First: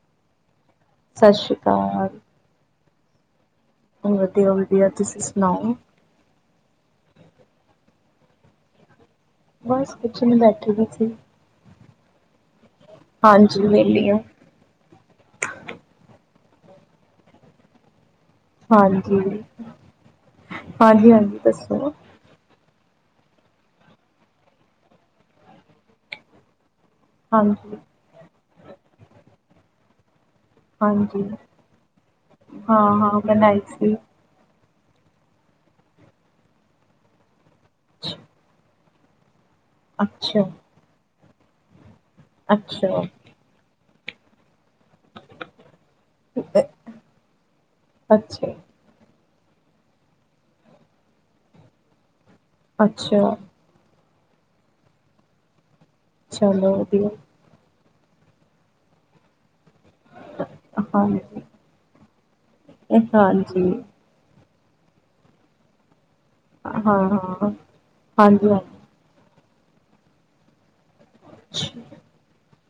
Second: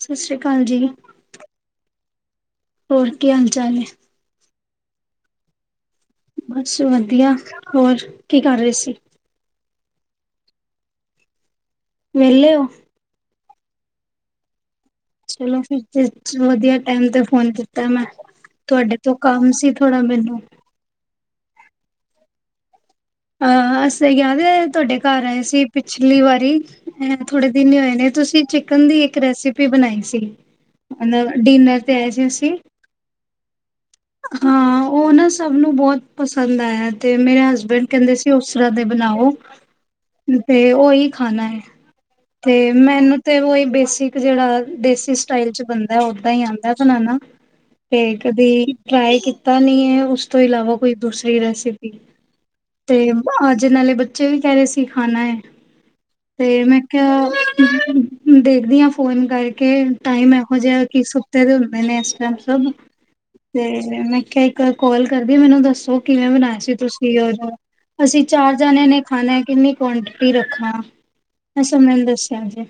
ਸਤਿ ਸ੍ਰੀ ਅਕਾਲ ਜੀ, ਸਤਿ ਸ੍ਰੀ ਅਕਾਲ। ਹੋਰ ਕੀ ਹਾ ਉਹ ਵਧੀਆ ਉਹ ਵੀ। ਵਧੀਆ ਤੁਸੀਂ ਸੁਣਾਓ? ਬਸ ਵਧੀਆ ਹੋਰ ਕੀ ਕਰ ਰਹੇ ਸੀ? ਬਸ ਕੁਛ ਨੀ ਬੈਠੀ ਵੀ ਸੀ। ਵਿਹਲੇ ਹੋ? ਹਾਂਜੀ ਵਿਹਲੀ ਆ। ਚਲੋ ਫਿਰ ਤੇ ਵਧੀਆ ਟਾਈਮ ਤੇ ਫੋਨ ਕੀਤਾ ਮੈਂ। ਤੁਹਾਡੇ ਤੋਂ ਹਾਂਜੀ ਕੰਮ ਸੀ ਥੋੜ੍ਹਾ ਮੈਨੂੰ। ਹਾਂਜੀ ਹਾਂਜੀ ਦੱਸੋ। ਆ ਅਸੀਂ ਯਾਦ ਤੁਹਾਡੇ ਘਰ ਆਏ ਸੀ ਪਿਛਲੀ ਵਾਰੀ। ਐ ਥੋੜੇ ਦਿਨ ਹਾਂਜੀ ਹੀ ਹੋਏ ਨੇ ਤੁਸੀਂ ਚਿਕਨ ਦੀ ਇੱਕ ਰੈਸਿਪੀ ਬਣਾਈ ਸੀ। ਹਾਂਜੀ ਮਤਲਬ ਡਿਨਰ ਤੇ ਆਏ ਸੀ ਅਸੀਂ, ਹਾਂ ਹਾਂ ਬਣਾਈ ਸੀ ਹਾਂ। ਉਹ ਨਾ ਸਭ ਨੂੰ ਬਹੁਤ ਪਸੰਦ ਆਇਆ ਤੇ ਮੇਰੇ ਹਸਬੈਂਡ ਕਹਿੰਦੇ ਸੀ ਉਸ ਰਾਤ ਓਦਾ ਈ ਬਣਾਓ। ਅੱਛਾ ਤੇ ਉਹੀ। ਖਾਣਾ ਹੈ। ਤੇ ਅੱਛਾ ਮੈਨੂੰ ਤੇ ਉਹ ਹੀ ਬੇਸਿਕ ਇੱਕ ਜਿਹੜਾ। ਦੇਸੀ ਸਟਾਈਲ ਚ ਬਣਦਾ ਉਦਾਂ ਹੀ ਆਉਂਦਾ ਬਨਾਉਣਾ ਤੇ ਕਦੀ ਅੱਛਾ ਟਰਾਈ। ਪਤਾ ਨਹੀਂ ਹੈ ਉਸ ਤੋਂ ਇਲਾਵਾ ਕੋਈ ਦੂਸਰੀ ਰੈਸਿਪੀ? ਤੇ ਅੱਛਾ ਅੱਜ ਨਾਲੇ ਬੱਚੇ। ਬੱਚੇ ਵੀ ਕਹਿ ਰਹੇ ਸੀ ਖਾਣਾ ਹੈ? ਤੇ ਚਲੋ ਮੈਂ ਵਧੀਆ ਕਿਹਾ? ਹੂੰ ਦੇਖਦੀ ਹਾਂ ਫੋਨ ਕਰਕੇ। ਕਰਕੇ ਟਾਈਮ ਇਹੋ ਜਿਹਾ ਕਿ ਹਾਂਜੀ ਸੁੱਤੇ ਦੇ ਹੁੰਦੇ ਨੇ ਇਸ ਟਾਈਮ ਸਭ ਤੇ ਹਾਂਜੀ ਮੈਂ ਕਿਹਾ। ਮੈਂ ਕੌਲ ਕਰਦੀ ਹਾਂ ਮੈਨੂੰ ਦੱਸੋ? ਕਿਵੇਂ ਬਣਾਏ ਸੀ ਹਾਂ ਤੁਸੀਂ ਹਾਂ ਉਹਨੂੰ ਅਸੀਂ ਹਾਂਜੀ ਚਾਰ ਜਣਿਆਂ ਨੇ ਖਾਣਾ ਹੈ? ਕਿੰਨੀ ਕੁਆਂਟਿਟੀ ਰੱਖਾ। ਅੱਛਾ ਹਾਂਜੀ ਮੈਨੂੰ ਦੱਸਿਆ ਜੇ?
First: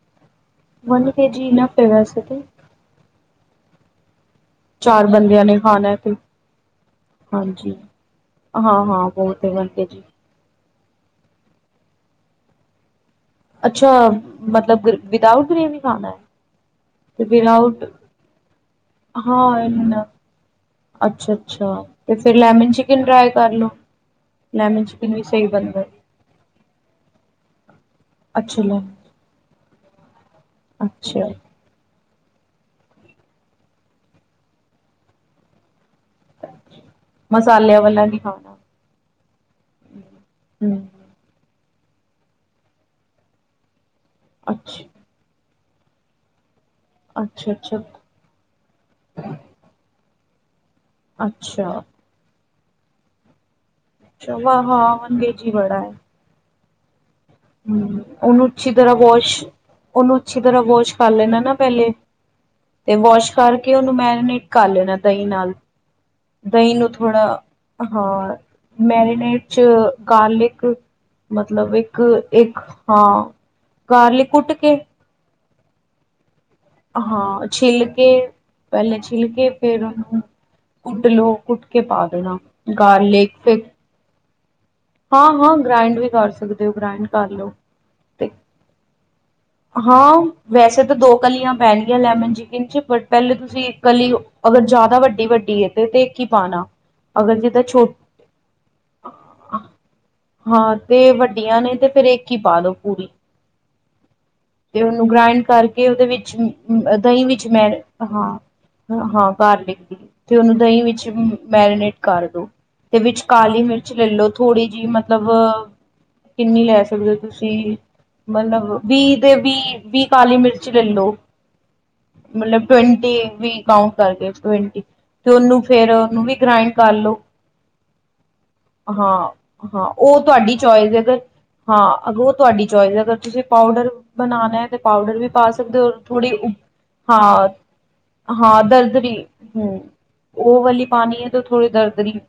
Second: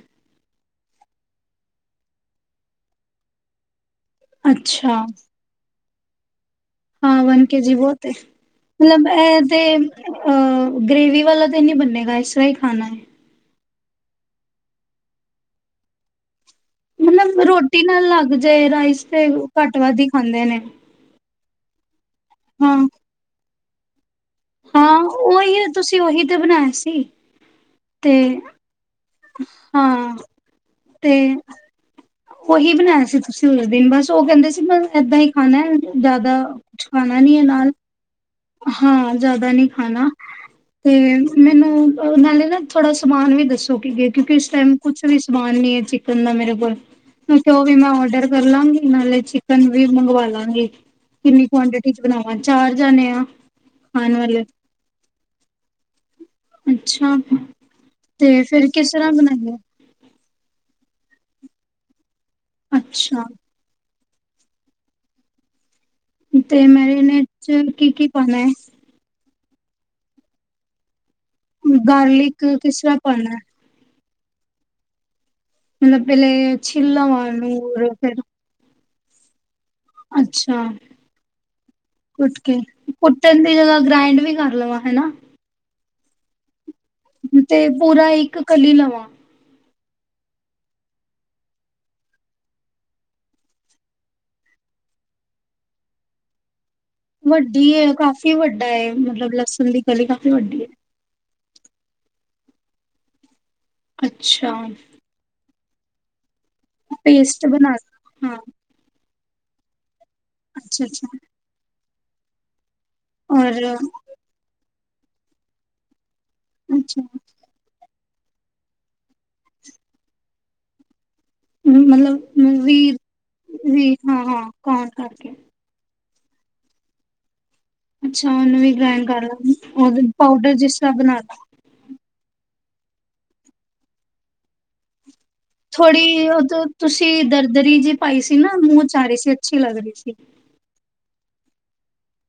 ਵਨ ਕੇ ਜੀ ਨਾ ਪੇਵਾ ਚ ਸੁੱਟੀ? ਅੱਛਾ ਬੰਦਿਆਂ ਨੇ ਖਾਣਾ ਤੇ ਹਾਂ ਵਨ ਕੇ ਜੀ ਹਾਂਜੀ ਉਹ ਤੇ ਹਾਂ ਹਾਂ ਮਤਲਬ ਇਹ ਬਹੁਤ ਹੈ ਤੇ ਵਨ ਕੇ ਜੀ ਅ। ਗ੍ਰੇਵੀ ਵਾਲਾ ਤਾਂ ਨਹੀਂ ਬਨੇਗਾ ਇਸ ਤਰ੍ਹਾਂ ਹੀ ਖਾਣਾ ਹੈ? ਅੱਛਾ ਮੱਤਲਬ ਵਿਦਾਊਟ ਗ੍ਰੇਵੀ ਖ਼ਾਨਾ ਹੈਂ। ਮੱਤਲਬ ਰੋਟੀ ਨਾਲ਼ ਲੱਗ ਜਾਏ। ਰਾਈਸ ਤੇ ਹਾਂ ਘੱਟ ਵੱਧ ਹੀ ਖਾਂਦੇ ਨੇਂ। ਅੱਛਾ ਅੱਛਾ। ਤੇ ਫੇਰ ਲੈਮਨ ਚਿਕਨ ਟ੍ਰਾਈ ਕਰ ਲੋ ਲੈਮਨ ਹਾਂ, ਚਿਕਨ ਵੀ ਸਹੀ ਉਹੀ ਬਣਦਾ ਤੁਸੀਂ ਉਹੀ ਤੇ ਬਣਾਏ ਸੀ। ਤੇ ਅੱਛਾ ਲੈ ਹਾਂ ਤੇ ਅੱਛਾ ਉਹੀ ਬਣਾਇਆ ਸੀ, ਤੁਸੀਂ ਉਸ ਦਿਨ, ਬਸ ਉਹ ਕਹਿੰਦੇ ਸੀ ਬ ਏਦਾਂ ਹੀ ਖਾਣਾ ਜ਼ਿਆਦਾ ਕੁਛ, ਖਾਣਾ ਨਈ ਹੈ ਨਾਲ ਮਸਾਲਿਆਂ ਵਾਲਾ ਨਹੀਂ ਖਾਣਾ ਹਾਂ ਜ਼ਿਆਦਾ, ਨਹੀਂੀ ਖਾਣਾ ਹਮ ਤੇ ਮੈਨੂੰ ਨਾਲੇ ਨਾ ਥੋੜਾ ਸਮਾਨ ਵੀ ਦੱਸੋ ਕਿ ਕਿਉਂਕਿ ਇਸ ਟਾਈਮ ਅੱਛਾ ਕੁਛ ਵੀ ਸਮਾਨ ਮੰਨ ਲਈਏ, ਚਿਕਨ ਦਾ ਮੇਰੇ ਕੋਲ ਅੱਛਾ ਉਹ ਵੀ ਅੱਛਾ ਮੈਂ ਆਰਡਰ ਕਰ ਲਾਂਗੀ ਨਾਲੇ ਚਿਕਨ ਵੀ ਮੰਗਵਾ ਲਾਂ [unintelligible] ਕਿੰਨੀ ਕੁਆਂਟਿਟੀ ਚ ਬਣਾਵਾਂਗੇ। ਚਾਰ ਜਣੇ ਆ। ਖਾਣ ਵਾਲੇ ਅੱਛਾਵਾ, ਵਿੱਚ ਹੀ ਬੜਾ ਹੈ ਅੱਛਾ ਤੇ ਓਹਨੂੰ ਫੇਰ ਅੱਛੀ, ਕਿਸ ਤਰ੍ਹਾਂ ਵਾਸ਼ ਬਣਾਈਏ ਉਨਹੂ ਅੱਛੀ ਤਰ੍ਹਾਂ ਬੋਸ਼ ਕਰ ਲੈਣਾ, ਨਾ ਪਹਿਲੇ ਤੇ ਅੱਛਾ ਵਾਸ਼ ਕਰਕੇ ਉਹਨੂੰ ਮੈਂ ਮਿੱਕ ਕਰ ਲੈਣਾ ਦਈ ਨਾਲ। ਤੇ ਦਹੀਂ ਨੂੰ ਥੋੜ੍ਹਾ ਮੈਰੀਨੇਡ ਚ ਕੀ-ਕੀ ਹਾਂ ਪਾਣਾ ਹੈ। ਮੈਰੀਨੇਟ 'ਚ' ਗਾਰਲਿਕ, ਮਤਲਬ ਗਾਰਲਿਕ ਇੱਕ-ਇੱਕ ਕਿਸ ਤਰ੍ਹਾਂ ਪਾਣਾ ਹਾਂ, ਹੈ? ਗਾਰਲਿਕ ਕੁੱਟ ਕੇ, ਪਹਿਲੇ ਛਿੱਲਾਂ ਮਾਰ ਹਾਂ, ਲੂ ਛਿਲ ਕੇ। ਫਿਰ ਪਹਿਲੇ ਛਿਲ ਕੇ ਫੇਰ ਉਹਨੂੰ ਅੱਛਾ ਕੁੱਟ ਲਓ, ਕੁੱਟ ਕੇ ਪਾ ਦੇਣਾ ਕੁੱਟ ਕੇ ਗਾਰਲਿਕ ਕੁੱਟਣ ਦੀ ਫਿਰ ਜਗ੍ਹਾ [unintelligible] ਹਾਂ-ਹਾਂ, ਗ੍ਰਾਇੰਡ ਵੀ, ਕਰ ਸਕਦੇ। ਹੋ ਗ੍ਰਾਇੰਡ ਕਰ ਲਓ ਤੇ ਪੂਰਾ ਤੇ ਇੱਕ ਕਲੀ ਲਵਾਂ ਹਾਂ ਵੈਸੇ ਤਾਂ ਦੋ ਕਲੀਆਂ ਪੈਣਗੀਆਂ ਲੈਮਨ ਚਿਕਨ ਚ ਬਟ ਪਹਿਲੇ ਤੁਸੀਂ ਕਲੀ ਅਗਰ ਜ਼ਿਆਦਾ ਵੱਡੀ ਵੱਡੀ ਹੈ ਤੇ ਤੇ ਇੱਕ ਹੀ ਪਾਣਾ ਵੱਡੀ ਹੈ ਕਾਫ਼ੀ ਵੱਡਾ ਹੈ ਮਤਲਬ ਲਸਣ ਦੀ ਕਲੀ ਕਾਫ਼ੀ ਵੱਡੀ ਹੈ। ਹਾਂ ਤੇ ਵੱਡੀਆਂ ਨੇ ਤੇ ਫੇਰ ਇੱਕ ਹੀ ਪਾ ਦਓ ਪੂਰੀ। ਅੱਛਾ ਤੇ ਉਹਨੂੰ ਗ੍ਰਾਇੰਡ ਕਰਕੇ ਕੇ ਉਹਦੇ ਵਿੱਚ ਦਹੀਂ ਪੇਸਟ ਵਿੱਚ ਬਣਾ ਮੈਂ ਹਾਂ ਹਾਂ ਬਾਹਰ ਨਿਕਦੀ ਤੇ ਉਹਨੂੰ ਦਹੀਂ ਵਿੱਚ ਅੱਛਾ-ਅੱਛਾ ਮੈਰੀਨੇਟ ਕਰ ਦੋ। ਦੇ ਵਿੱਚ ਕਾਲੀ ਔਰ ਮਿਰਚ ਲੈ ਲਓ ਥੋੜੀ ਜਿਹੀ ਮਤਲਬ ਕਿੰਨੀ ਲੈ ਅੱਛਾ ਸਕਦੇ ਹੋ ਤੁਸੀਂ ਮਤਲਬ ਵੀਹ ਦੇ ਵੀਹ ਵੀਹ ਕਾਲੀ ਮਿਰਚ ਲੈ ਲੋ। ਮਤਲਬ ਟਵੰਟੀ ਵੀ ਕਾਉਂਟ ਕਰਕੇ ਹਾਂ-ਹਾਂ ਟਵੰਟੀ ਕੌਣ ਕਰਕੇ ਤੇ ਉਹਨੂੰ ਫੇਰ ਉਹਨੂੰ ਵੀ ਗ੍ਰਾਇੰਡ ਕਰ ਲੋ। ਅੱਛਾ ਉਹਨੂੰ ਵੀ ਗਾਇਣ ਕਰ ਲਾਂ ਹਾਂ ਹਾਂ ਉਹ ਤੁਹਾਡੀ ਚੋਇਸ ਅਗਰ ਹਾਂ ਅਗਰ ਤੁਹਾਡੀ ਚੋਇਸ ਅਗਰ ਤੁਸੀਂ ਪਾਊਡਰ ਬਣਾਣਾ ਹੈ ਤੇ ਪਾਊਡਰ ਵੀ ਪਾ ਸਕਦੇ ਹੋ ਥੋੜ੍ਹੀ ਉਹ ਤ ਤੁਸੀਂ ਦਰਦਰੀ ਜੀ ਪਾਈ ਸੀ ਨਾ ਹਾਂ-ਹਾਂ ਮੂੰਹ ਚ ਆ ਦਰਦਰੀ ਰਹੀ ਸੀ ਅੱਛੀ ਲੱਗ ਹੂੰ ਰਹੀ ਸੀ। ਉਹ ਵਾਲੀ ਪਾਣੀ ਹੈ। ਥੋੜੀ ਦਰਦਰੀ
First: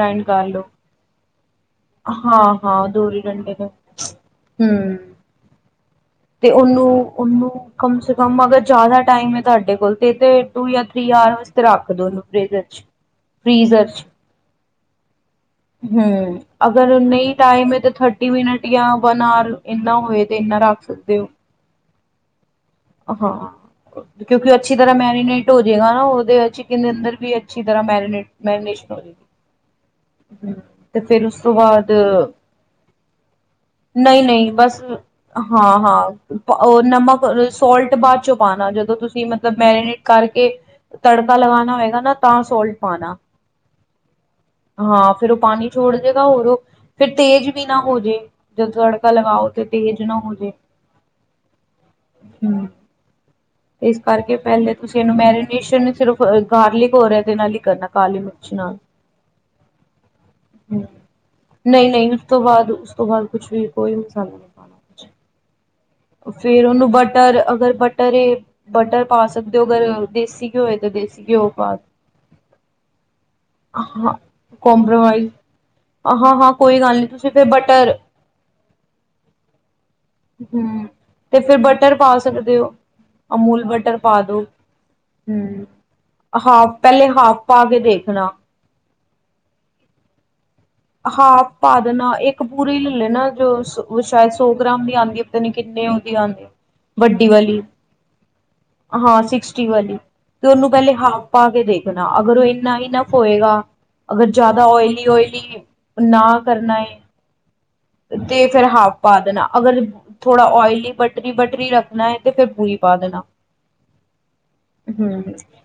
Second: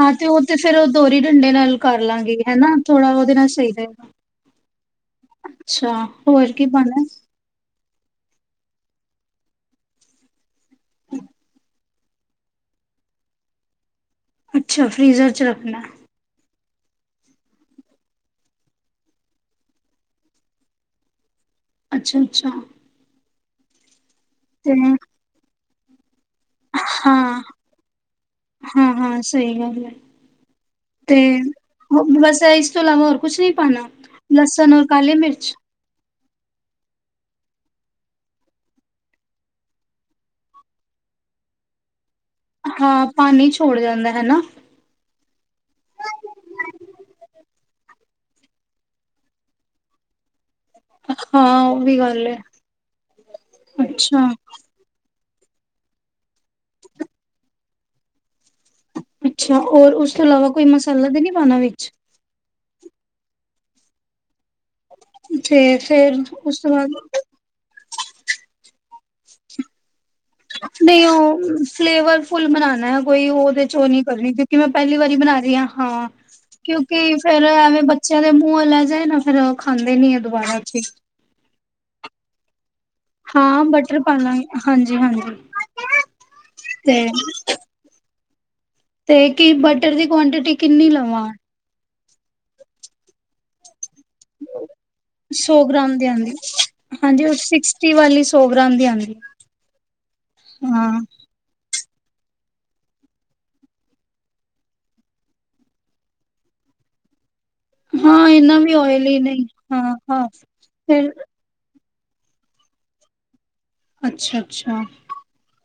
ਹਾਂ ਤੇ ਉਹ ਕਰ ਤੇ ਲੋ ਫੇਰ ਉਹ ਦੋਹਰੀ ਨਾਲ ਕਰ ਲਾਂਗੇ ਹਾਂ ਹਨਾ ਹਾਂ ਥੋੜਾ ਦੋਹਰੀ ਉਹਦੇ ਨਾਲ ਡੰਡੇ ਤੇ ਸਹੀ ਰਹੇਗਾ ਹਮ ਅੱਛਾ ਤੇ ਹੋਰ ਕੀ ਉਹਨੂੰ ਪਾਣਾ ਐ। ਉਹਨੂੰ ਕਮ ਸੇ ਕਮ ਅਗਰ ਜ਼ਿਆਦਾ ਟਾਈਮ ਹੈ ਤੁਹਾਡੇ ਕੋਲ ਤੇ ਤੇ ਟੂ ਜਾਂ ਥ੍ਰਰੀ ਆਰ ਵਾਸਤੇ ਰੱਖ ਦੋ ਫੇਜ਼ਰ ਚ ਫ੍ਰੀਜ਼ਰ ਚ, ਅੱਛਾ ਫ੍ਰਰੀਜ਼ਰ ਹੂੰ। ਅਗਰ ਨਹੀਂ ਟਾਈਮ ਹੈ ਤਾਂ ਥਰਟੀ ਮਿੰਨਟ ਜਾਂ ਵਨ ਆਰ ਇਨਾ ਹੋਵੇ ਤੇ ਇਨਾ ਰੱਖ ਸਕਦੇ ਹੋ। ਅੱਛਾ ਅੱਛਾ। ਹਾਂ। ਕਿਉਂਕਿ ਅੱਛ ਤਰ੍ਹਾਂ ਮੈਰੀਨੇਟ ਹੋ ਜਿਹੜਾ ਨਾ ਉਹ ਚਿਕਨ ਦੇ ਅੰਦਰ ਵੀ ਹਾਂ, ਅੱਛੀ ਤਰ੍ਹਾਂ ਮੈਰੀਨੇਟ ਮੈਰੀਨੇਸ਼ਨ ਹੋ ਜਾਏਗੀ। ਹਾਂ-ਹਾਂ ਸਹੀ ਗੱਲ ਹੈ ਤੇ ਫਿਰ ਉਸ ਤੋਂ ਬਾਅਦ ਬਸ ਇਸ ਤੋਂ ਇਲਾਵਾ ਹੋਰ ਕੁਛ ਨੀ ਪਾਣਾ ਨਹੀਂ-ਨਹੀਂ ਲਸਣ ਬਸ ਔਰ ਕਾਲੀ ਮਿਰਚ ਹਾਂ-ਹਾਂ ਉਹ ਨਮਕ ਸੋਲਟ ਬਾਅਦ ਚੋਂ ਪਾਉਣਾ ਜਦੋਂ ਤੁਸੀਂ ਮਤਲਬ ਮੈਰੀਨੇਟ ਕਰਕੇ ਤੜਕਾ ਲਗਾਉਣਾ ਹੋਏਗਾ ਨਾ। ਤਾਂ ਸੋਲਟ ਹਾਂ ਪਾਣਾ ਪਾਣੀ ਛੋੜ ਜਾਂਦਾ ਹਨਾ। ਹਾਂ ਫੇਰ ਉਹ ਪਾਣੀ ਛੋੜ ਜੇਗਾ ਹੋਰ ਉਹ ਫੇਰ ਤੇਜ਼ ਵੀ ਨਾ ਹੋ ਜੇ ਜਦੋਂ ਤੜਕਾ ਲਗਾਓ ਤੇ ਤੇਜ਼ ਨਾ ਹੋਜੇ। ਹਾਂ ਉਹ ਵੀ ਗੱਲ ਹੈ। ਇਸ ਅੱਛਾ, ਕਰਕੇ ਪਹਿਲੇ ਤੁਸੀਂ ਮੈਨੂੰ ਮੈਰੀਨੇਸ਼ਨ ਸਿਰਫ ਗਾਰਲਿਕ ਹੋਰ ਇਹਦੇ ਨਾਲ ਹੀ ਕਰਨਾ ਕਾਲੀ ਮ ਅੱਛਾ ਹੋਰ ਉਸ ਤੋਂ ਇਲਾਵਾ ਕੋਈ ਹੂੰ ਮਸਾਲਾ ਤੇ ਨੀ ਪਾਣਾ ਨਹੀਂ ਵਿਚ। ਨਹੀਂ ਉਸ ਤੋਂ ਬਾਅਦ ਉਸ ਤੋਂ ਬਾਅਦ ਕੁਛ ਵੀ ਕੋਈ ਮਸਾਲਾ ਨਹੀਂ ਪਾਉਣਾ। ਤੇ ਉਸ ਫੇਰ ਤੋਂ ਉਹਨੂੰ ਬਾਅਦ ਬਟਰ ਅਗਰ ਬਟਰ ਬਟਰ ਪਾ ਸਕਦੇ ਹੋ ਅਗਰ ਦੇਸੀ ਘਿਓ ਏ ਤੇ ਨਹੀਂ ਦੇਸੀ ਉਹ ਘਿਓ ਪਾ ਫਲੇਵਰ ਫੁਲ ਬਣਾਣਾ ਹੈ ਕੋਈ ਉਹਦੇ ਚ ਉਹ ਨੀ ਹਾਂ ਕਰਨੀ ਕਿਉਂਕਿ ਮੈਂ ਪਹਿਲੀ ਵਾਰੀ ਕੰਪ੍ਰੋਮਾਈਜ਼ ਬਣਾ ਰਹੀ ਹਾਂ ਹਾਂ ਹਾਂ ਕੋਈ ਗੱਲ ਨਹੀਂ ਕਿਉਂਕਿ ਤੁਸੀਂ ਫੇਰ ਫਿਰ ਐਵੇਂ ਬਟਰ ਬੱਚਿਆਂ ਦੇ ਮੂੰਹ ਲੇ ਜਿਹੇ ਨਾ ਫੇਰ ਖਾਂਦੇ ਨੀ ਆ ਦੁਬਾਰਾ ਚ ਹੀ ਹੂੰ ਤੇ ਫਿਰ ਬਟਰ ਪਾ ਸਕਦੇ ਹੋ। ਹਾਂ ਅਮੂਲ ਬਟਰ ਪਾ ਦੋ ਲਾਂਗੇ ਹਾਂਜੀ ਹਾਂਜੀ ਹੂੰ ਹਾਫ ਪਹਿਲੇ ਹਾਫ ਤੇ ਪਾ ਕੇ ਦੇਖਣਾ। ਤੇ ਕੀ ਬਟਰ ਦੀ ਕੁਆਂਟਿਟੀ ਕਿੰਨੀ ਲਵਾਂ? ਨਾ ਇੱਕ ਪੂਰੀ ਲ਼ੇ ਲੇਣਾ ਜੋ ਉਹ ਸ਼ਾਇਦ ਸੌ ਗ੍ਰਾਮ ਨੀ ਆਂਦੀ ਪਤਾ ਨੀ ਸੌ ਨੇ ਗ੍ਰਾਮ ਦੀ ਉਹਦੀ ਆਂਦੀ ਹਾਂਜੀ ਵੱਡੀ ਉਹ ਵਾਲੀ ਸਿਕਸਟੀ ਵਾਲੀ ਸੌ ਗ੍ਰਾਮ ਦੀ ਆਂਦੀ ਹਾਂ ਸਿਕਸਟੀ ਵਾਲੀ ਤੇ ਉਹਨੂੰ ਹਾਂ ਪਹਿਲੇ ਹਾਫ ਪਾ ਕੇ ਦੇਖਣਾ ਅਗਰ ਉਹ ਇੰਨਾ ਇਨਫ ਹੋਏਗਾ ਅਗਰ ਜ਼ਿਆਦਾ ਓਇਲੀ ਓਇਲੀ ਨਾ ਕਰਨਾ। ਹਾਂ ਤੇ ਇਨਾ ਫਿਰ ਵੀ ਹਾਫ ਓਇਲੀ ਪਾ ਨਹੀਂ ਦੇਣਾ ਅਗਰ ਹਾਂ ਹਾਂ। ਥੋੜਾ ਓਇਲੀ ਫਿਰ ਬਟਰੀ ਬਟਰੀ ਰੱਖ ਣਾ ਤੇ ਫਿਰ ਬੂਰੀ ਪਾ ਦੇਣਾ। ਅੱਛਾ ਅੱਛਾ। ਹੂੰ,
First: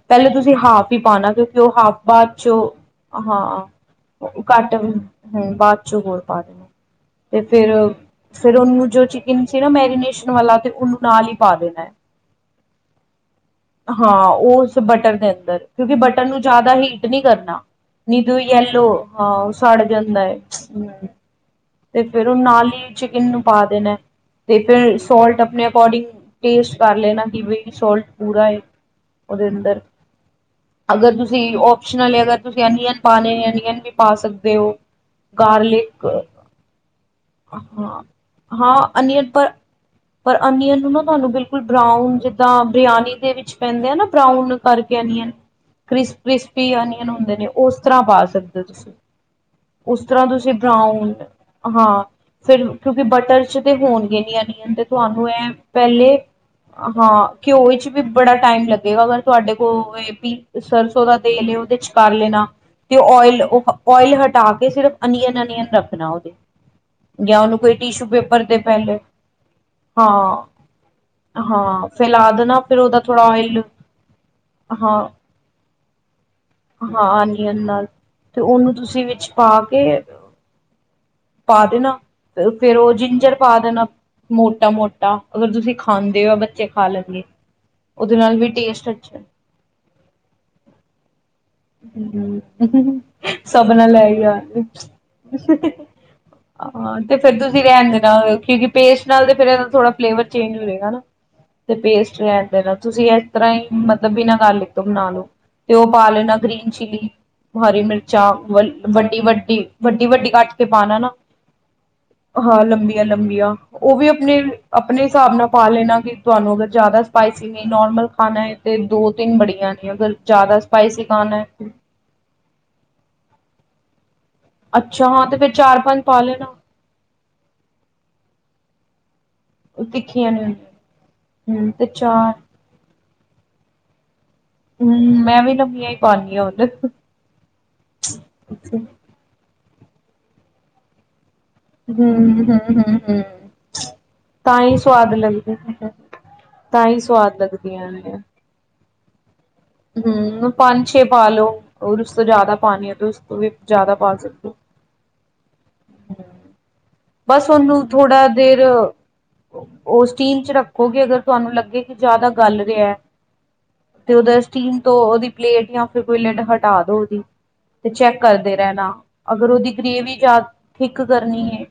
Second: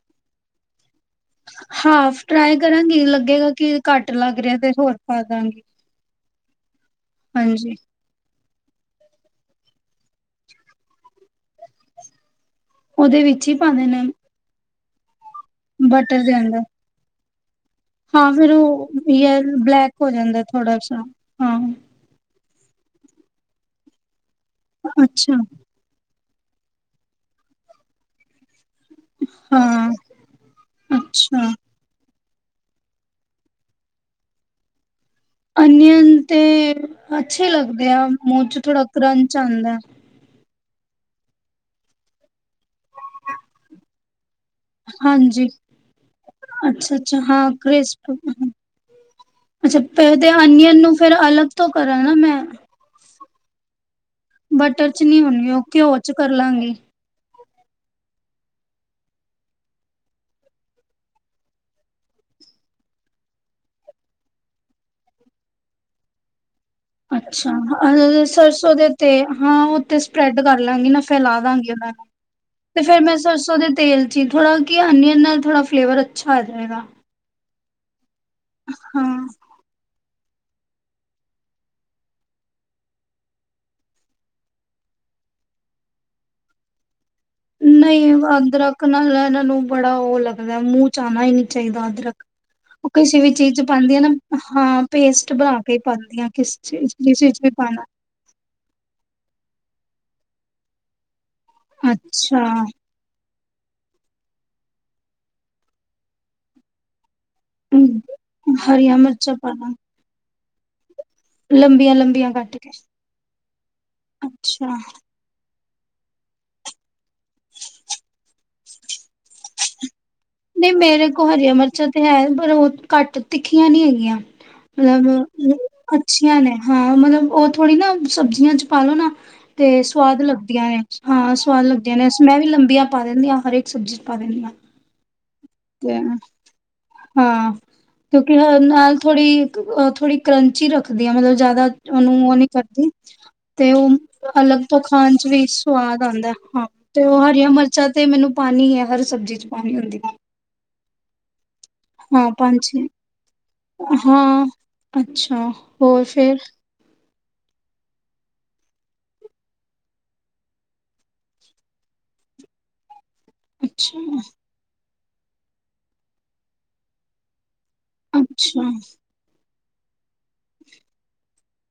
ਪਹਿਲੇ ਤੁਸੀਂ ਹਾਫ ਵੀ ਪਾਣਾ ਕਿਉਂਕਿ ਉਹ ਹਾਫ ਬਾਅਦ ਟਰਾਈ ਚੋਂ ਕਰਾਂਗੀ ਲੱਗੇਗਾ ਹਾਂ ਕਿ ਘੱਟ ਲੱਗ ਰਿਹਾ ਤੇ ਘੱਟ ਹੋਰ ਪਾ ਹਣ ਦਾਂਗੀ। ਬਾਅਦ ਚੋਂ ਹੋਰ ਪਾ ਨੇ ਤੇ ਫੇਰ ਹਾਂਜੀ ਫੇਰ ਉਹਨੂੰ ਜੋ ਚ ਜ਼ ਸੀ ਨਾ ਮੈਰੀਨੇਸ਼ਨ ਵਾਲਾ ਤੇ ਉਹਨੂੰ ਨਾਲ ਹੀ ਪਾ ਦੇਣਾ ਹੈ। ਉਹਦੇ ਵਿੱਚ ਹੀ ਪਾ ਦੇਣਾ? ਤੇ ਬਟਰ ਦਨ। ਕਿਉਂਕਿ ਬਟਨ ਨੂੰ ਜ਼ਿਆਦਾ ਹੀਟ ਨਹੀਂ ਕਰਦਾ। ਨਾ। ਹਾਂ ਨਿਦੂ ਫਿਰ ਯੈਲੋ ਉਹ ਹਾਂ ਯ ਉਹ ਸੜ ਬਲੈਕ ਹੋ ਜਾਂਦਾ ਹੈ ਥੋੜਾ ਹਮ ਸਾ ਹਾਂ ਤੇ ਫੇਰ ਉਹ ਨਾਲ। ਫੇਰ ਚਿਕਨ ਨੂੰ ਪਾ ਦੇਣਾ। ਤੇ ਫੇਰ ਅੱਛਾ ਸੋਲਟ ਆਪਣੇ ਅਕੋਰਡਿੰਗ। ਟੇਸਟ ਕਰ ਲੈਣਾ ਕਿ ਵੀ ਸੋਲਟ ਪੂਰਾ ਹੈ। ਉਹਦੇ ਅੰਦਰ ਹਾਂ ਅਗਰ ਤੁਸੀਂ ਅੱਛਾ ਓਪਸ਼ਨਲ ਅਗਰ। ਤੁਸੀਂ ਅਨੀਅਨ ਪਾਣੇ ਅਨੀਅਨ ਵੀ ਪਾ ਸਕਦੇ ਹੋ। ਅਨੀਅਨ ਤੇ ਅੱਛੇ ਲੱਗਦੇ ਹਾਂ, ਆ ਮੂੰਹ ਚ ਹਾਂ ਥੋੜਾ। ਅਨੀਅਨ ਕਰੰਚ ਪਰ ਅੰਦਾ। ਪਰ ਅਨੀਅਨ ਨੂੰ ਨਾ ਤੁਹਾਨੂੰ ਬਿਲਕੁਲ ਬਰਾਊਨ ਜਿੱਦਾਂ ਬਰਿਆਨੀ ਦੇ ਵਿੱਚ ਪੈਂਦੇ ਆ ਨਾ ਬਰਾਊਨ। ਕਰਕੇ ਅਨਿਅਨ ਹਾਂਜੀ। ਕ੍ਰਿਸਪੀ ਅਨਿਅਨ ਅੱਛਾ-ਅੱਛਾ ਹੁੰਦੇ ਨੇ ਹਾਂ ਉਸ ਤਰ੍ਹਾਂ ਕ੍ਰਿਸਪ ਪਾ ਸਕਦੇ ਹੋ ਤੁਸੀਂ ਅੱਛਾ ਉਸ ਤਰ੍ਹਾਂ ਤੇ ਤੁਸੀਂ ਅਨੀਅਨ ਨੂੰ ਬਰਾਊਨ ਫੇਰ ਅਲੱਗ ਤੋਂ ਕਰਾਂ ਹਾਂ ਨਾ ਮੈਂ ਫਿਰ ਕਿਉਂਕਿ ਬ। ਤ 'ਚ [inaudible] ਤੇ ਹੋਣ। ਅਨਿਅਨ ਤੇ ਬਟਰ ਚ ਨੀ ਤੁਹਾਨੂੰ ਇਹ ਹੋਣਗੇ ਉਹ ਘਿਓ ਪਹਿਲੇ ਚ ਕਰ ਲਾਂਗੀ। ਹਾਂ। ਘਿਓ ਵਿੱਚ ਵੀ ਬੜਾ ਟਾਈਮ ਲੱਗੇਗਾ ਪਰ ਤੁਹਾਡੇ ਕੋਲ ਸਰਸੋ ਦਾ ਤੇਲ ਇਹ ਉਹਦੇ ਚ ਕਰ ਲੈਣਾ ਤੇ ਓਇਲ ਓਇਲ ਹਟਾ ਕੇ ਸਿਰਫ ਅਨੀਆਂਨ ਅਨੀਅਨ ਰੱਖਣਾ ਓਹਦੇ । ਅੱਛਾ ਸਰ। ਉਹਦੇ ਪਹਿਲੇ ਤੇ ਹਾਂ ਉਹਤੇ ਸਪਰੈਡ ਹਾਂ ਕਰ ਲਾਂਗੀ ਨਾ ਫੈਲਾ ਦਾਂਗੀ ਹਾਂ ਉਹਨਾਂ ਨੂੰ ਫੈਲਾ ਦੇਣਾ ਫਿਰ ਤੇ ਉਹਦਾ ਫੇਰ ਮੈਂ ਥੋੜਾ ਸਰਸੋ ਓਇਲ ਉਹਦੇ ਤੇਲ ਚ ਹੀ ਥੋੜ੍ਹਾ ਕਿ ਹਾਂ ਅਨੀਅਨ ਨਾਲ ਥੋੜ੍ਹਾ ਫਲੇਵਰ ਅੱਛਾ ਆ ਜਾਏਗਾ। ਇਹ ਨਾਲ। ਤੇ ਉਹਨੂੰ ਹਾਂ ਤੁਸੀਂ ਵਿੱਚ ਪਾ ਕੇ। ਪਾ ਦੇਣਾ ਫੇਰ ਉਹ ਜਿੰਜਰ। ਪਾ ਦੇਣਾ ਮੋਟਾ-ਮੋਟਾ ਅਗਰ ਤੁਸੀਂ ਖਾਂਦੇ ਹੋ ਆ ਬੱਚੇ ਖਾ ਲੈਂਦੇ। ਨਹੀਂ ਅੰਦਰ ਅਕਲ ਇਹਨਾਂ ਨੂੰ ਬੜਾ ਉਹ ਲੱਗਦਾ ਮੂੰਹ ਚ ਆਉਣਾ ਹੀ। ਚਾਹੀਦਾ ਅਦਰਕ ਉਹ ਕਿਸੇ ਵੀ ਚੀਜ਼ ਸਭ ਨਾਲ ਪਾਉਂਦੀ ਆ ਨਾ ਇਹੀ ਹਾਲ ਹਾਂ ਪੇਸਟ ਬਣਾ ਕੇ ਪਾਉਂਦੀ ਕਿਸ ਆ। ਚੀਜ਼ ਹਾਂ ਤੇ ਜਿਸ ਫਿਰ ਵਿੱਚ ਵੀ ਤੁਸੀਂ ਪਾਉਣਾ ਰਹਿਣ ਦੇਣਾ ਕਿਉਂਕਿ ਪੇਸ ਨਾਲ ਤੇ ਫਿਰ। ਥੋੜਾ ਫਲੇਵਰ ਚੇਂਜ ਹੋਜੇਗਾ ਨਾ। ਤੇ ਪੇਸਟ ਅੱਛਾ ਲੈਣ ਦੇਣਾ ਤੁਸੀਂ ਇਹ। ਤਰ੍ਹਾਂ ਹੀ ਮਤਲਬ ਬਿਨ੍ਹਾਂ ਗਰਲਿਕ ਤੋਂ ਬਣਾ ਲੋ। ਤੇ ਉਹ ਪਾ ਲੈਣਾ। ਗ੍ਰੀਨ ਚਲੀ। ਹਰੀ ਮਿਰਚਾਂ ਵ ਹਰੀਆਂ ਮਿਰਚਾਂ ਵੱਡੀ-ਵੱਡੀ ਪਾਣਾ ਵੱਡੀ-ਵੱਡੀ ਕੱਟ। ਤੇ ਪਾਉਣਾ ਨਾ। ਲੰਬੀਆਂ ਲੰਬੀਆਂ ਕੱਟ ਹਾਂ ਕੇ ਲੰਬੀਆਂ-ਲੰਬੀਆਂ ਉਹ ਵੀ ਅੱਛਾ ਆਪਣੇ-ਆਪਣੇ ਹਿਸਾਬ ਨਾਲ। ਪਾ ਲੈਣਾ ਕਿ ਤੁਹਾਨੂੰ ਅਗਰ ਜ਼ਿਆਦਾ ਸਪਾਈਸੀ ਨਹੀਂ ਨੋਰਮਲ ਖਾਣਾ ਹੈ ਤਾਂ ਦੋ ਤਿੰਨ ਬੜੀਆਂ ਨੇ ਅਗਰ। ਜ਼ਿਆਦਾ ਨਹੀਂ ਸਪਾਈਸੀ। ਮੇਰੇ ਖਾਣਾ ਹਰੀਆਂ ਹੈ ਮਿਰਚਾਂ ਤੇ ਹੈ ਪਰ ਉਹ ਘੱਟ ਤਿੱਖੀਆਂ ਨੀ ਹੈਗੀਆਂ। ਅੱਛਾ ਹਾਂ ਤੇ ਫਿਰ ਮਤਲਬ ਚਾਰ ਪੰਜ ਪਾ ਅੱਛੀਆਂ ਲੈਣਾ ਨੇ ਹਾਂ ਮਤਲਬ ਉਹ ਥੋੜ੍ਹੀ ਨਾ ਸਬਜ਼ੀਆਂ 'ਚ ਪਾਲੋ ਨਾ। ਤੇ ਸਵਾਦ ਲੱਗਦੀਆਂ ਨੇ ਹਾਂ ਸਵਾਦ ਹੂੰ ਤੇ ਲੱਗਦੀਆਂ ਨੇ ਚਾਰ ਮੈਂ ਵੀ ਲੰਬੀਆਂ ਪਾ ਦਿੰਦੀ ਹਾਂ ਹਰੇਕ ਸਬਜ਼ੀ 'ਚ ਪਾ ਦਿੰਦੀ ਹਾਂ। ਹੂੰ ਮੈਂ ਵੀ ਲੰਬੀਆਂ ਤੇ ਹੀ ਪਾਨੀ ਆ ਹੁਣ ਹਾਂ ਕਿਉਂਕਿ ਹੂੰ ਨਾਲ ਥੋੜ੍ਹੀ [unintelligible] ਥੋੜੀ ਕਰੰਚੀ ਰੱਖਦੀ ਆ ਮਤਲਬ ਜ਼ਿਆਦਾ ਉਹਨੂੰ ਉਹ ਹੂੰ ਨੀ ਕਰਦੀ ਹੂੰ ਹੂੰ ਤੇ ਉਹ ਤਾਂ ਅਲੱਗ ਹੀ ਤੋਂ ਸਵਾਦ ਖਾਣ 'ਚ ਵੀ ਲੱਗਦੀ ਸਵਾਦ ਆਉਂਦਾ ਹਾਂ ਤਾਂ ਹੀ ਤੇ ਉਹ ਸਵਾਦ ਹਰੀਆਂ ਮਿਰਚਾਂ ਲੱਗਦੀਆਂ ਤੇ ਨੇ ਮੈਨੂੰ ਪਾਣੀ ਹੀ ਹੈ ਹਰ ਸਬਜ਼ੀ 'ਚ ਪਾਣੀ ਹੁੰਦੀ ਹੈ। ਹੂੰ ਪੰਜ ਛੇ ਪਾਲੋ। ਹਾਂ ਪੰਜ ਛੇ ਜ਼ਿਆਦਾ ਪਾ ਹਾਂ ਸਕਦੇ ਹੋ ਅੱਛਾ ਹੋਰ ਫਿਰ ਬਸ ਉਹਨੂੰ ਥੋੜ੍ਹਾ ਦੇਰ ਉ ਸਟੀਮ 'ਚ ਰੱਖੋਗੇ, ਅਗਰ ਤੁਹਾਨੂੰ ਲੱਗੇ ਕਿ ਜ਼ਿਆਦਾ ਗੱਲ ਰਿਹਾ। ਅੱਛਾ ਤੇ ਉਹਦਾ ਸਟੀਮ ਤੋਂ ਉਹਦੀ ਪਲੇਟ ਜਾਂ ਫਿਰ ਕੋਈ ਲਟ ਹਟਾਦੋ ਉਹਦੀ ਤੇ ਚੈੱਕ ਕਰਦੇ ਅੱਛਾ ਰਹਿਣਾ ਅਗਰ ਉਹਦੀ ਗਰੇਵੀ ਜ ਥੀਕ ਕਰਨੀ ਐ।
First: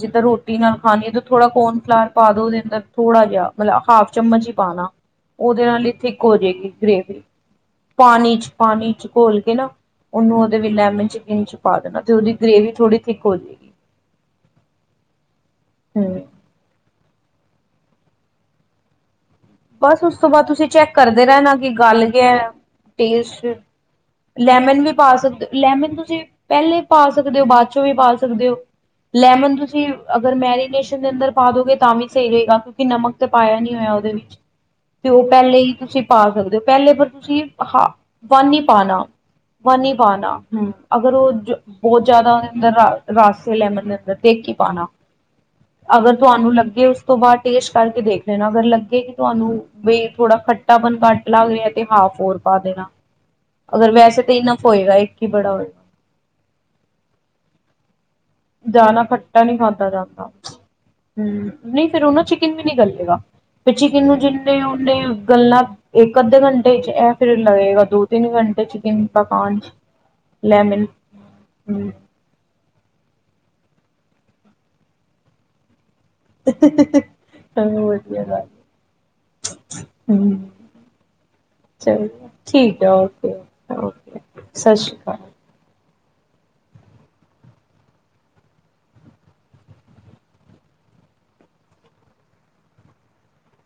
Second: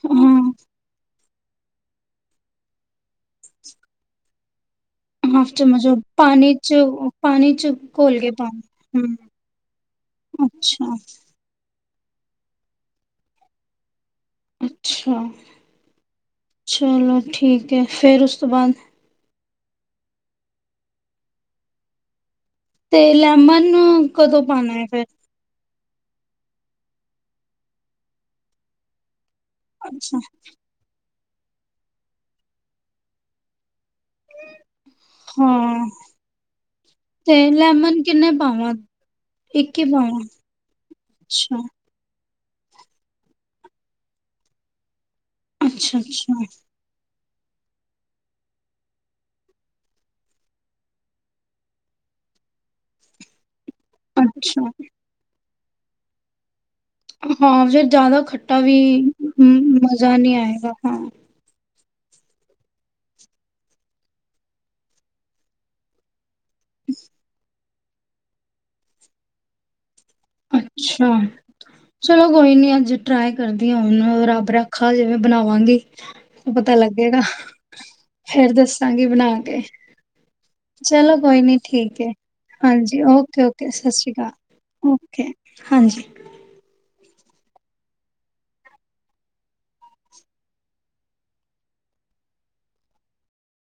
ਜਿੱਦਾਂ ਹਾਂ ਰੋਟੀ ਨਾਲ ਖਾਣੀ ਐ। ਥੋੜਾ ਕੋਰਨਫਲਾਵਰ ਪਾ ਦੋ ਉਹਦੇ ਅੰਦਰ ਥੋੜਾ ਜਿਹਾ ਮਤਲਬ ਹਾਫ ਚਮਚ ਹੀ ਪਾਣਾ। ਹਾਫ ਉਹਦੇ ਨਾਲ ਚਮਚ ਹੀ ਥਿੱਕ ਹੋ ਪਾਣੀ ਜਾਏਗੀ ਚ ਗ੍ਰੇਵੀ ਪਾਣੀ ਚ ਘੋਲ ਕੇ ਪਾਣੀ 'ਚ ਪਾਣੀ ਪਾਣਾ 'ਚ ਹੂੰ ਘੋਲ ਕੇ ਨਾ ਉਹਨੂੰ ਉਹਦੇ ਵਿੱਚ ਅੱਛਾ ਲੈਮਨ ਚਿਕਨ 'ਚ ਪਾ ਦੇਣਾ ਤੇ ਉਹਦੀ ਗ੍ਰੇਵੀ ਥੋੜੀ ਥਿੱਕ ਹੋ ਜਾਏ ਅੱਛਾ ਚਲੋ ਠੀਕ ਓਕੇ ਫੇਰ ਉਸ ਤੋਂ ਬਾਅਦ ਬਸ ਉਸ ਤੋਂ ਬਾਅਦ ਤੁਸੀਂ ਚੈੱਕ ਕਰਦੇ ਰਹਿਣਾ ਕਿ ਗੱਲ ਗਿਆ। ਤੇ ਟੇਸਟ ਲੈਮਨ ਕਦੋਂ ਪਾਣਾ ਲੈਮਨ ਹੈ ਵੀ ਫਿਰ ਪਾ ਸਕਦੇ ਹੋ ਲੈਮਨ ਤੁਸੀਂ ਪਹਿਲੇ ਪਾ ਸਕਦੇ ਹੋ ਬਾਅਦ ਚੋਂ ਵੀ ਪਾ ਸਕਦੇ ਹੋ। ਲੈਮਨ ਤੁਸੀਂ ਅੱਛਾ ਅਗਰ ਮੈਰੀਨੇਸ਼ਨ ਦੇ ਅੰਦਰ ਪਾ ਦੋਗੇ ਤਾਂ ਵੀ ਸਹੀ ਰਹੇਗਾ ਕਿਉਂਕਿ ਨਮਕ ਤੇ ਪਾਇਆ ਨੀ ਹੋਇਆ ਉਹਦੇ ਤੇ ਉਹ ਪਹਿਲੇ ਹੀ ਹਾਂ ਤੁਸੀਂ ਪਾ ਸਕਦੇ ਹੋ ਪਹਿਲੇ ਪਰ ਤੇ ਤੁਸੀਂ ਹਾਂ ਲੈਮਨ ਕਿੰਨੇ ਵਨ ਹੀ ਪਾਵਾਂ ਪਾਣਾ ਇੱਕ ਵਨ ਹੀ ਪਾਵਾਂ ਪਾਣਾ ਹੂੰ ਅਗਰ ਉਹ ਅੱਛਾ ਬਹੁਤ ਜ਼ਿਆਦਾ ਅੰ ਰਸ ਏ ਲੈਮਨ ਦੇ ਅੰਦਰ ਤੇ ਇਕ ਈ ਪਾਣਾ। ਅੱਛਾ ਅਗਰ ਅੱਛਾ ਤੁਹਾਨੂੰ ਲੱਗੇ ਉਸ ਤੋਂ ਬਾਹਰ ਟੇਸ ਕਰਕੇ ਦੇਖ ਲੈਣਾ, ਅਗਰ ਲੱਗੇ ਕਿ ਤੁਹਾਨੂੰ ਵੀ ਥੋੜਾ ਖੱਟਾਪਣ ਘੱਟ ਲੱਗ ਰਿਹਾ ਤੇ ਹਾਫ ਹੋਰ ਪਾ ਦੇਣਾ। ਅਗਰ ਵੈਸੇ ਤਾਂ ਇਨਫ਼ ਅੱਛਾ ਹੋਏਗਾ ਇੱਕ ਹੀ ਬੜਾ ਹੋਏ। ਹਾਂ ਫੇਰ ਜ਼ਿਆਦਾ ਖੱਟਾ ਵੀ ਜ਼ਿਆਦਾ ਖੱਟਾ ਨਹੀਂ ਖਾਧਾ ਮਜ਼ਾ ਜਾਂਦਾ ਨਹੀਂ ਆਏਗਾ ਹਾਂ। ਹਮ ਨਹੀਂ ਫੇਰ ਉਹ ਨਾ ਚਿਕਨ ਵੀ ਨੀ ਗੱਲੇਗਾ, ਤੇ ਚਿਕਨ ਨੂੰ ਜਿੰਨੇ ਉਹਨੇ ਗੱਲਾਂ ਅੱਧੇ ਘੰਟੇ ਚ ਇਹ ਫਿਰ ਲੱਗੇਗਾ। ਦੋ ਤਿੰਨ ਘੰਟੇ ਚਿਕਨ ਪਕਾਨ ਅੱਛਾ ਚਲੋ ਕੋਈ ਨੀ ਅੱਜ ਟਰਾਏ ਕਰਦੀਆਂ ਹੁਣ ਰੱਬ ਰੱਖਾ ਜਿਵੇਂ ਬਣਾਵਾਂਗੀ। ਪਤਾ ਲੱਗੇਗਾ ਚਲੋ ਵਧੀਆ ਗੱਲ ਫੇਰ ਦੱਸਾਂਗੀ ਬਣਾ ਕੇ ਹਮ ਚਲੋ ਕੋਈ ਨੀ ਠੀਕ ਹੈ, ਚਲੋ ਠੀਕ ਹੈ ਹਾਂਜੀ ਓਕੇ ਓਕੇ ਸਸ ਰੀ ਕਾਲ ਸਤਿ ਓ ਸ਼੍ਰੀ ਅਕਾਲ ਕੇ ਹਾਂਜੀ।